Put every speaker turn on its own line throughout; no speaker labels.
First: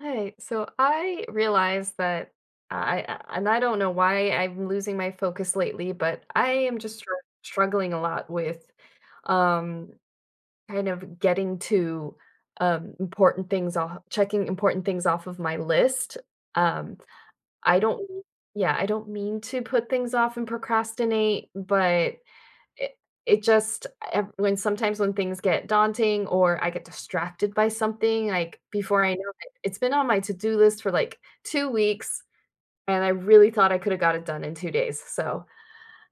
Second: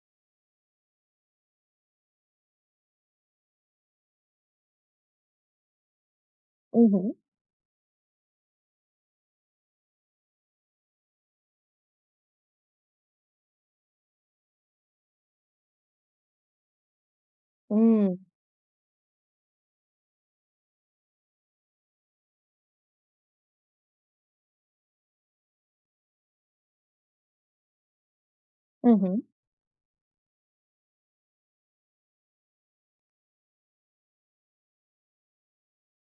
Hi. So I realize that I- and I don't know why I'm losing my focus lately, but I am just
Mhm.
struggling a lot with um kind of getting to important things off checking important things off of my list. Um I don't
Mm.
yeah, I don't mean to put things off and procrastinate, but it it just ev- when sometimes when things get daunting or I get distracted by something, like before I
Mhm.
know it, it's been on my to-do list for like 2 weeks, and I really thought I could have got it done in 2 days. So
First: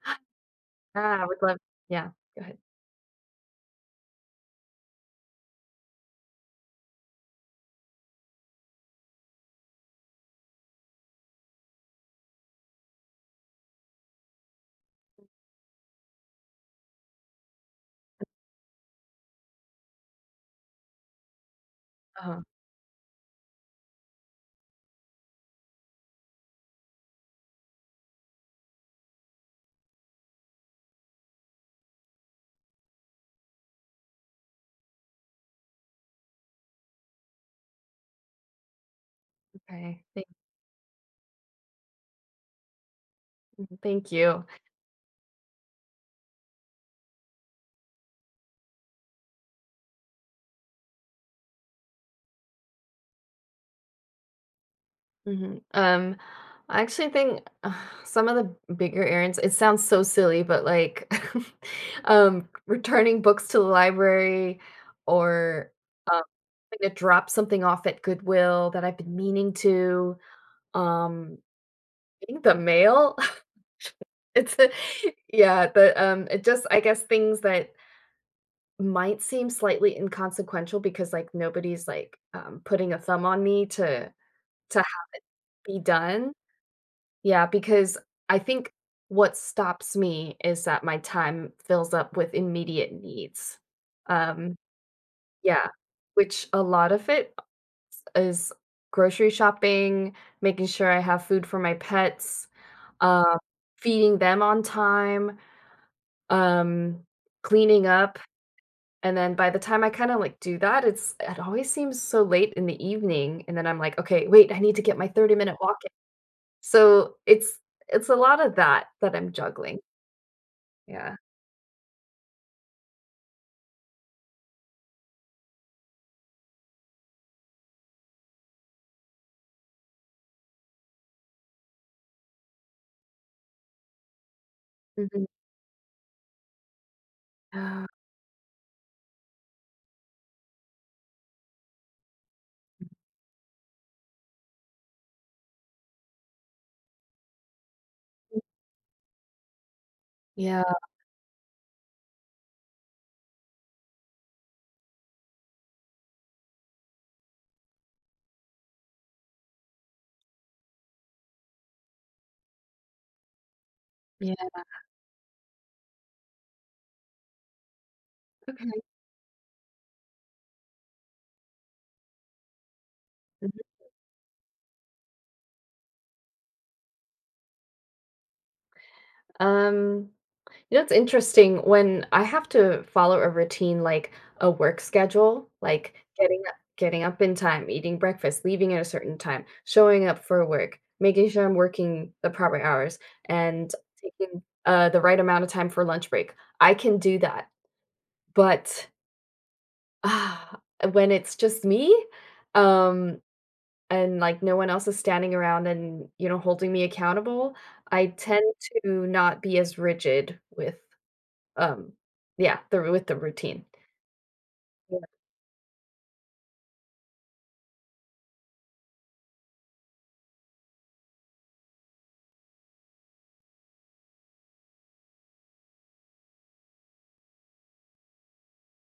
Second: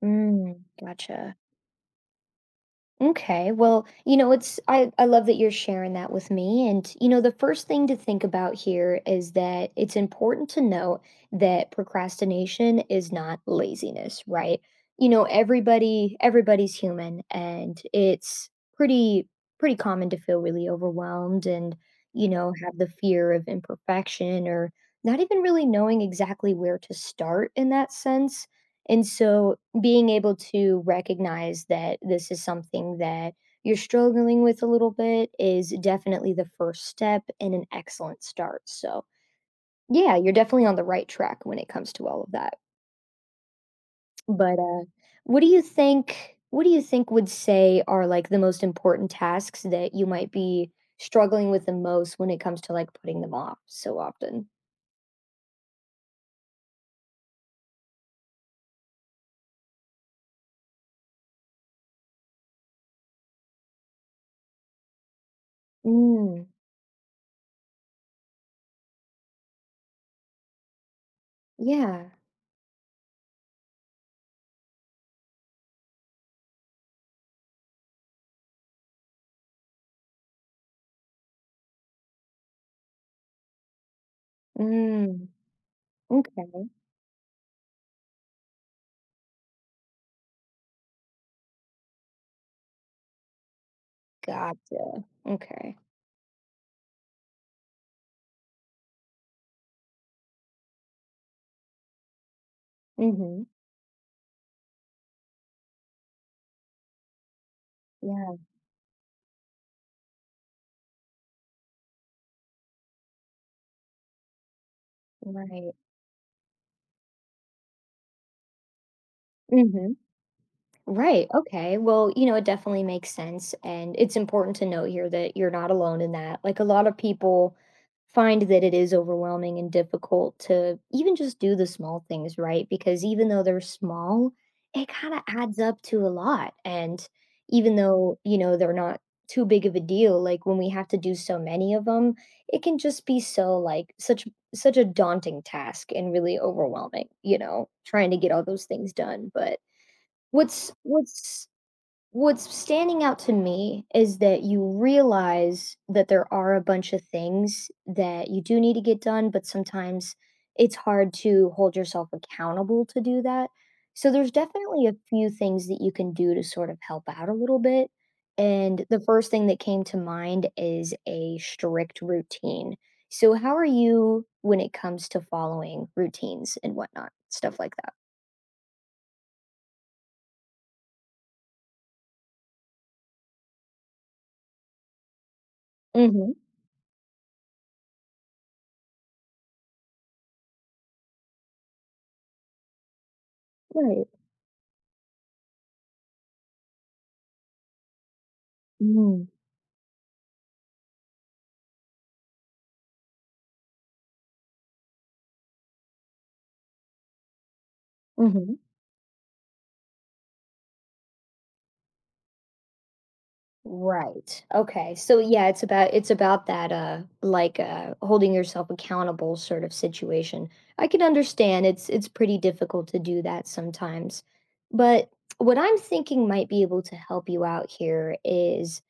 Mm.
I
Gotcha.
would love, yeah, go ahead.
Okay. Well, you know, it's I love that you're sharing that with me, and you know, the first thing to think about here is that it's important to note that procrastination is not laziness, right? You know, everybody's human, and it's pretty common to feel really overwhelmed and, you
Oh,
know, have the fear of imperfection or not even really knowing exactly where to start in that sense. And so being able to recognize that this is something that you're struggling with a little bit is definitely the first step and an excellent start. So,
okay,
yeah, you're definitely on the right track when it comes to all of that.
thank you.
But what do you think? What do you think would say are like the most important tasks that you might be struggling with the most when it comes to like putting them off so often?
Mhm. I actually think some of the bigger errands it sounds so silly, but, like, returning books to the library or, um,
Mm,
having to drop something off at Goodwill that I've been meaning to, um,
yeah.
getting the mail. It's a yeah, but, it just I guess things that might seem slightly inconsequential because, like, nobody's putting a thumb on me to to
Mm,
be done.
okay.
Yeah, because I think what stops me is that my time fills up with immediate needs. Um,
Gotcha.
yeah,
Okay.
which a lot of it is grocery shopping, making sure I have food for my pets, uh,
Mm-hmm.
feeding them on time, um, cleaning up.
Yeah.
And then by the time I kind of like do that, it always seems so late in the evening. And then I'm like, okay, wait, I need to get my 30-minute
Right.
walk in. So it's a lot of that that I'm juggling.
hmm
Yeah.
Right. Okay. Well, you know, it definitely makes sense. And it's important to note here that you're not alone in that. Like a lot of people find that it is overwhelming and difficult to even just do the small things, right? Because even though they're small, it kind of
Mhm.
adds up to a lot. And even
Oh,
though, you know, they're not too big of a deal, like when we have to do so many of them, it can just be so like such a daunting task and really overwhelming, you know, trying to get all those things done. But
yeah,
What's what's what's standing out to me is that you realize that there are a bunch of things that you do need to get done, but sometimes it's hard to hold yourself accountable to do that. So there's
yeah.
definitely a few things that you can do to sort of help out a little bit.
Okay.
And the first thing that came to mind is a strict routine. So
Mhm.
how are you when it comes to following routines and whatnot, stuff like that?
Um, you know, it's interesting when I have to follow a routine like a work schedule, like
Mhm.
getting up in time, eating breakfast, leaving at a certain time, showing up for work, making sure I'm working the proper hours, and
Right.
taking the right amount of time for lunch break. I can do that, but
Mhm.
ah, when it's just me, um, and like no one else is standing around and you know holding me accountable, I tend
Mhm.
to not be as rigid with um yeah the with the routine.
Right. Okay.
Yeah.
So yeah, it's about that like holding yourself accountable sort of situation. I can understand it's pretty difficult to do that sometimes. But what I'm thinking might be able to help you out here is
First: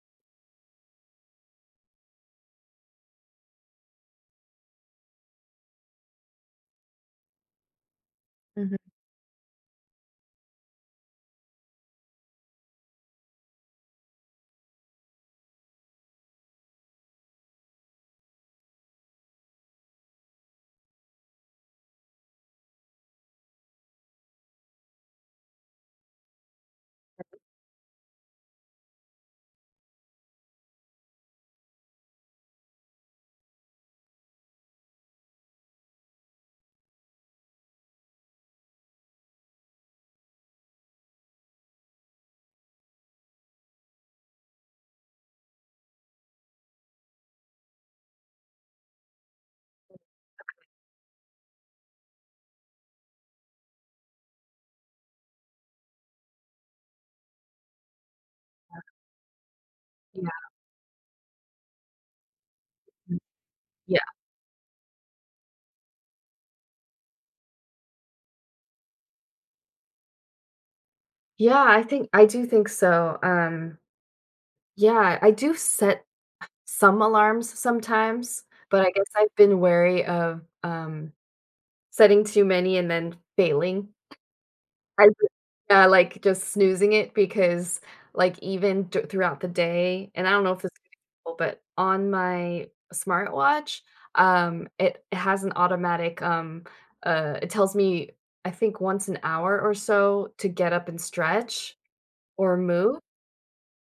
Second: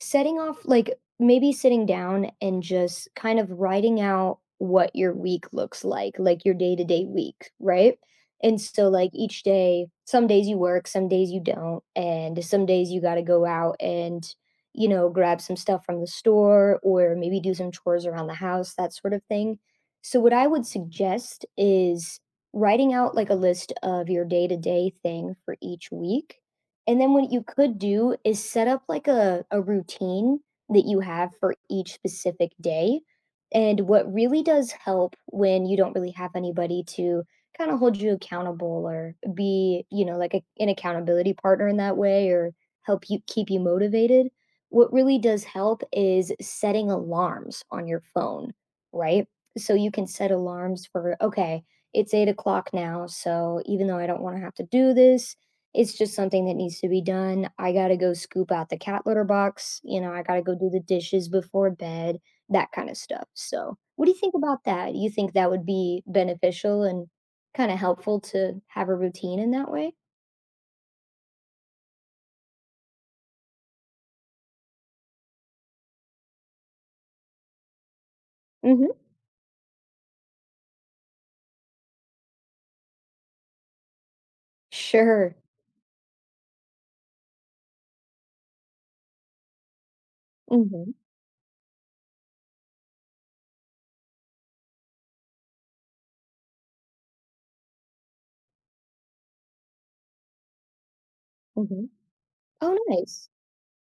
setting off like, maybe sitting down and just kind of writing out what your week looks like your day-to-day week, right? And so,
hmm
like, each day some days you work, some days you don't, and some days you gotta go out and, you know, grab some stuff from the store or maybe do some chores around the house, that sort of thing. So what I would suggest is writing out, like, a list of your day-to-day thing for each week, and then what you could do is set up like a routine that you have for each specific day. And what really does help when you don't really have anybody to kind of hold you accountable or be, you know, like an accountability partner in that way or help you keep you motivated, what really does help is setting alarms on your phone, right? So you can set alarms for, okay, it's 8 o'clock now. So even though I don't want to have to do this, it's just something that needs to be done. I gotta go scoop out the cat litter box, you know, I gotta
yeah
go do the dishes before bed, that kinda stuff, so,
yeah
what do you think about that? Do you think that would be beneficial and kinda helpful to have a routine in that way?
yeah, I think I do think so, yeah, I do set some alarms sometimes, but
Mhm.
I guess I've been wary of setting too many and then failing. I would,
Sure.
yeah, like, just snoozing it because, like, even d throughout the day, and I don't know if this is
Mhm,
cool, but on my smartwatch, it has an automatic, it tells me, I think once an hour or so to get up and stretch
mhm.
or
Oh,
move,
nice.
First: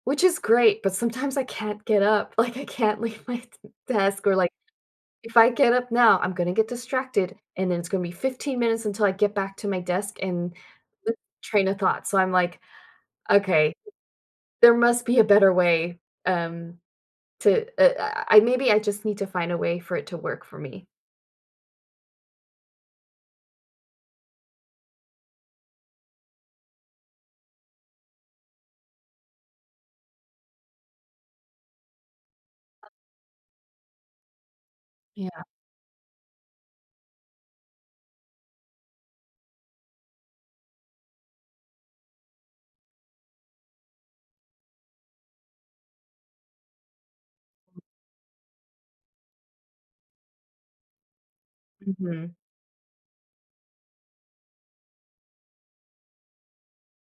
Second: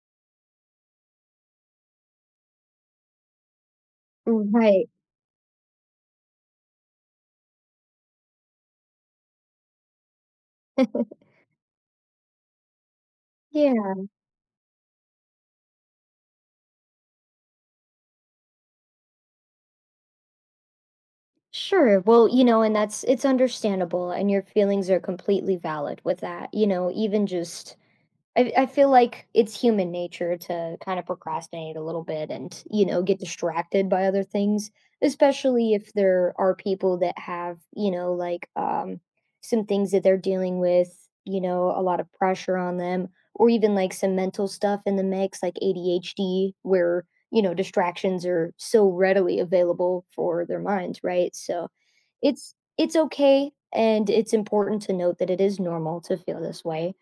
which is great, but sometimes I can't get up, like, I can't leave my t desk or, like
Right.
if I get up now, I'm gonna get distracted, and then it's gonna be 15 minutes until I get back to my desk and the train of thought. So I'm like, okay,
Yeah,
there must be a better way. Um, to I Maybe I just need to find a way for it to work for me.
sure. Well, you know, and that's it's understandable, and your feelings are completely valid with that, you know, even just I feel like it's human nature to kind of procrastinate a little bit and, you know, get distracted by other things,
Yeah.
especially if there are people that have, you know, like some things that they're dealing with, you know, a lot of pressure on them or even like some mental stuff in the mix like ADHD where, you know, distractions are so readily available for their minds, right? So,
hmm
it's okay, and it's important to note that it is normal to feel this way.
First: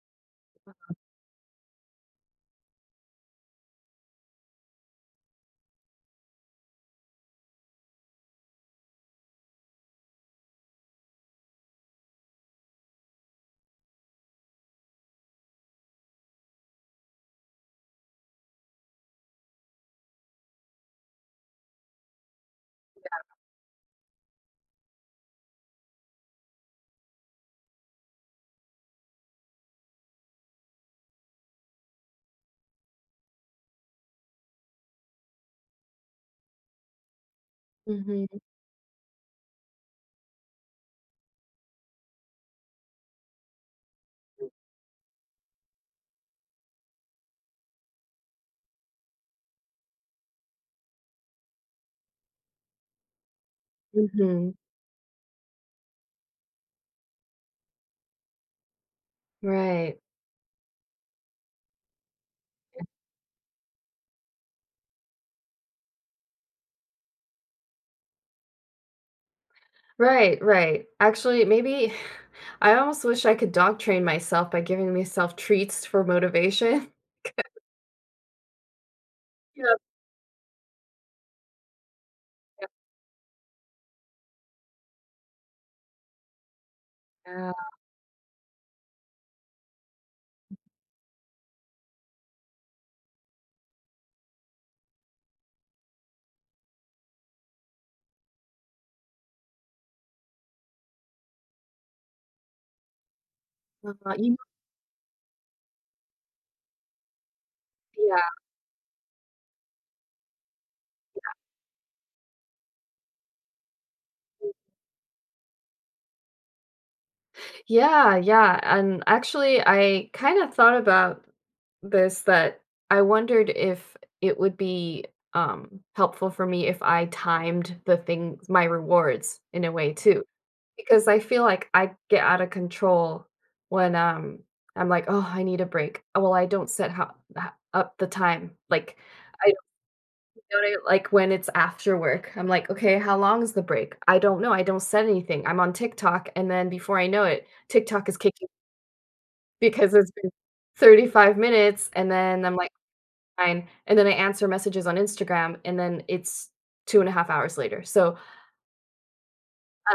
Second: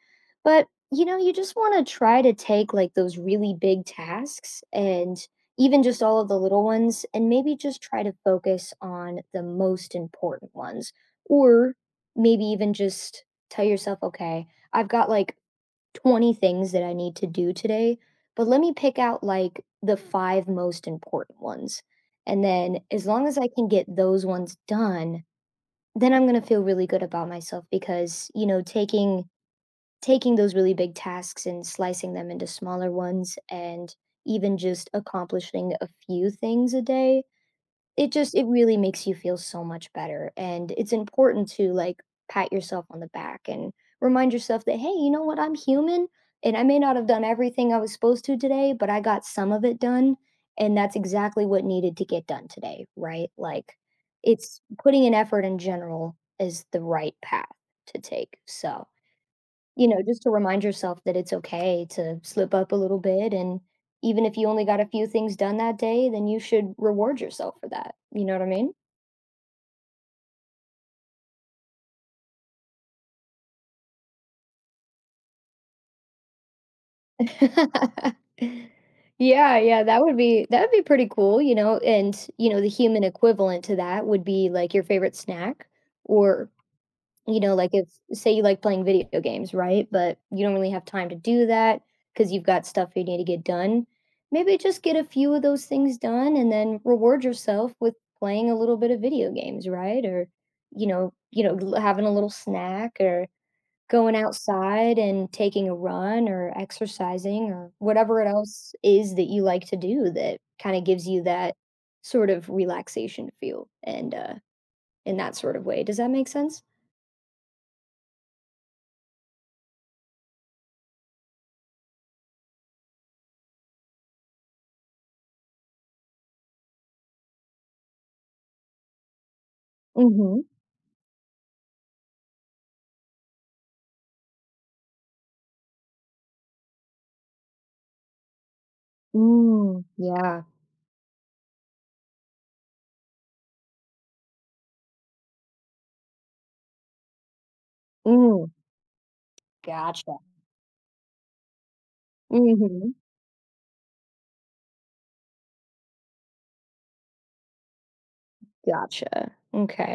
But, you know, you just wanna try to take, like, those really big tasks and even just all of the little ones, and maybe just try to focus on the most important ones. Or maybe even just tell yourself, "Okay, I've got, like, 20 things that I need to do today, but let me pick out, like, the 5 most important ones." And then as long as I can get those ones done, then I'm gonna feel really good about myself, because you know taking those really big tasks and slicing them into smaller ones and even just accomplishing a few things a day, it just
hmm
it really makes you feel so much better, and it's important to, like, pat yourself on the back and remind yourself that, "Hey, you know what? I'm human, and I may not have done everything I was supposed to today, but I got some of it done, and that's exactly what needed to get done today," right? Like,
hmm
it's putting an effort in general is the right path to take, so you
Right.
know, just to remind yourself that it's okay to slip up a little bit. And even if you only got a few things done that day, then you should reward yourself for that. You know what I
Right. Actually, maybe I almost wish I could dog train myself by giving myself treats for motivation.
mean? Yeah,
Yep.
yeah, that would be pretty cool, you know, and you know, the human equivalent to that would be like your favorite snack or you
Yeah.
know, like if say you like playing video games, right? But you don't really have time to do that because you've got stuff you need to get done. Maybe just get a few of those things done and then reward yourself with playing a little bit of video games, right? Or you know, having a little snack or
Uh,
going
you know,
outside and taking a run or exercising or whatever it
yeah.
else is that you like to do that kind of gives you that sort of relaxation feel and in that sort of way. Does that make sense?
Yeah, yeah. And actually, I kind of thought about this that I wondered if it would be helpful for me if I timed the things, my rewards in a way too,
Mhm.
because I feel like I get out of control when I'm like, oh, I need a break. Oh, well, I don't set how, up the time. Like, I
Mm, yeah.
don't know, like when it's after work, I'm like, okay, how long is the break? I don't know. I don't set anything. I'm on TikTok, and then before I know it, TikTok is
Mm,
kicking because it's
gotcha.
been 35 minutes, and then I'm like,
Mhm.
"Fine," and then I answer messages on Instagram, and then it's 2.5 hours later, so,
Gotcha.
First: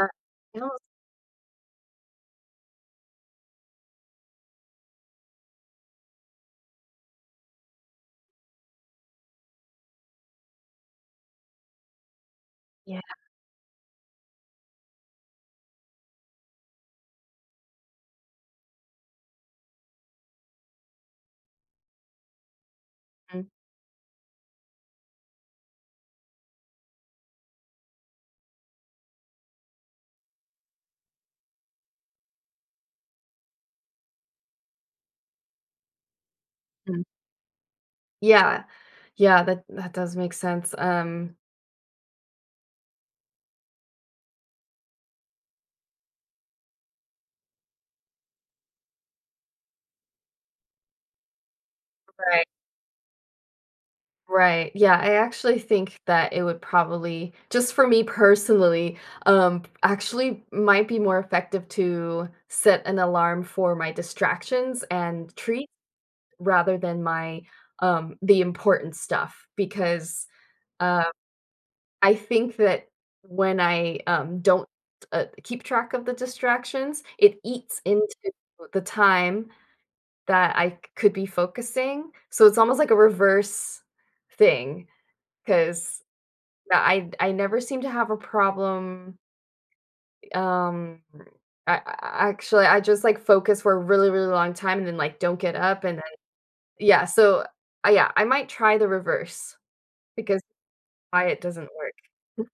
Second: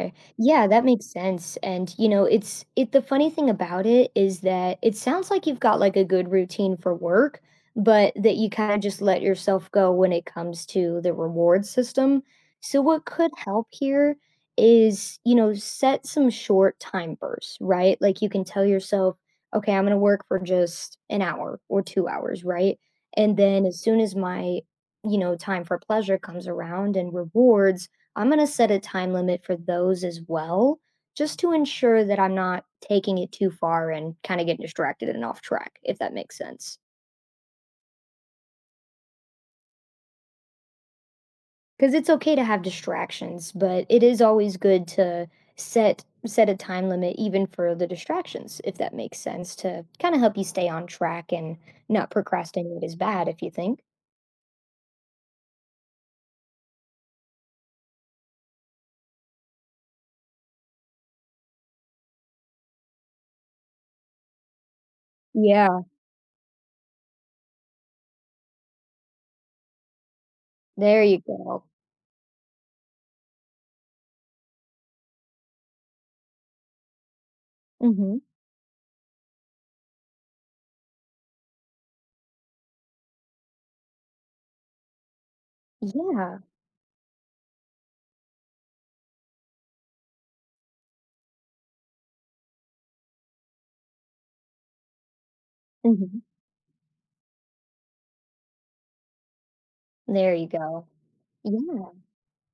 uh, I
Yeah,
almost
that makes sense. And you know, it's it the funny thing about it is that it sounds like you've got like a good routine for work, but that you kind of just let yourself go when it comes to the reward system. So
yeah,
what could help here is, you know, set some short time bursts, right? Like you can tell yourself, okay, I'm going to work for just an hour or 2 hours, right? And
mhm,
then as soon as my, you know, time for pleasure comes around and rewards I'm going to set a time limit for those as well, just to ensure that I'm not taking it too far and kind of getting distracted and off track, if that makes sense.
mm. Yeah. Yeah, that that does make sense,
Because it's okay to have distractions, but it is always good to set a time limit even for the distractions if that makes sense to kind of help you stay on track and not
right,
procrastinate as bad if you think
right, yeah, I actually think that it would probably just for me personally, actually might be more effective to set an alarm for my distractions and treats
yeah,
rather than my the important stuff because
there
uh
you go.
I think that when I don't keep track of the distractions, it eats
hmm
into the time that I could be focusing. So it's almost like a reverse thing because
yeah.
I never seem to have a problem, um I, I actually I just like focus for a really really long time and then like don't get up and then
hmm
yeah so yeah I might try the reverse.
there
Because
you go.
why it doesn't
Yeah.
work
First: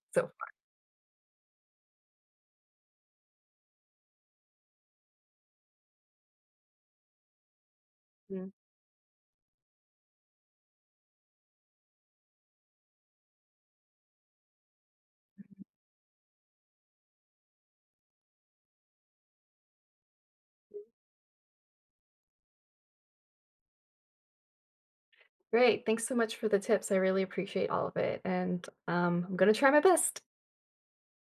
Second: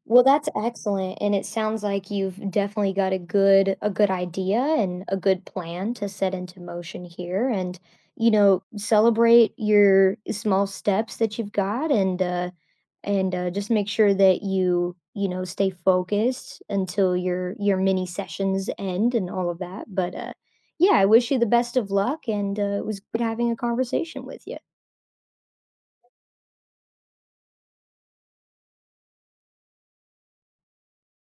Well,
so.
that's excellent, and it sounds like you've definitely got a good idea and a good plan to set into motion here and, you
Mhm.
know, celebrate your small steps that you've got, and just make sure that you know, stay focused until your mini sessions end and all of that. But yeah, I wish you the best of luck, and it was good having a conversation with you.
Great, thanks so much for the tips, I really appreciate all of it, and, I'm gonna try my best.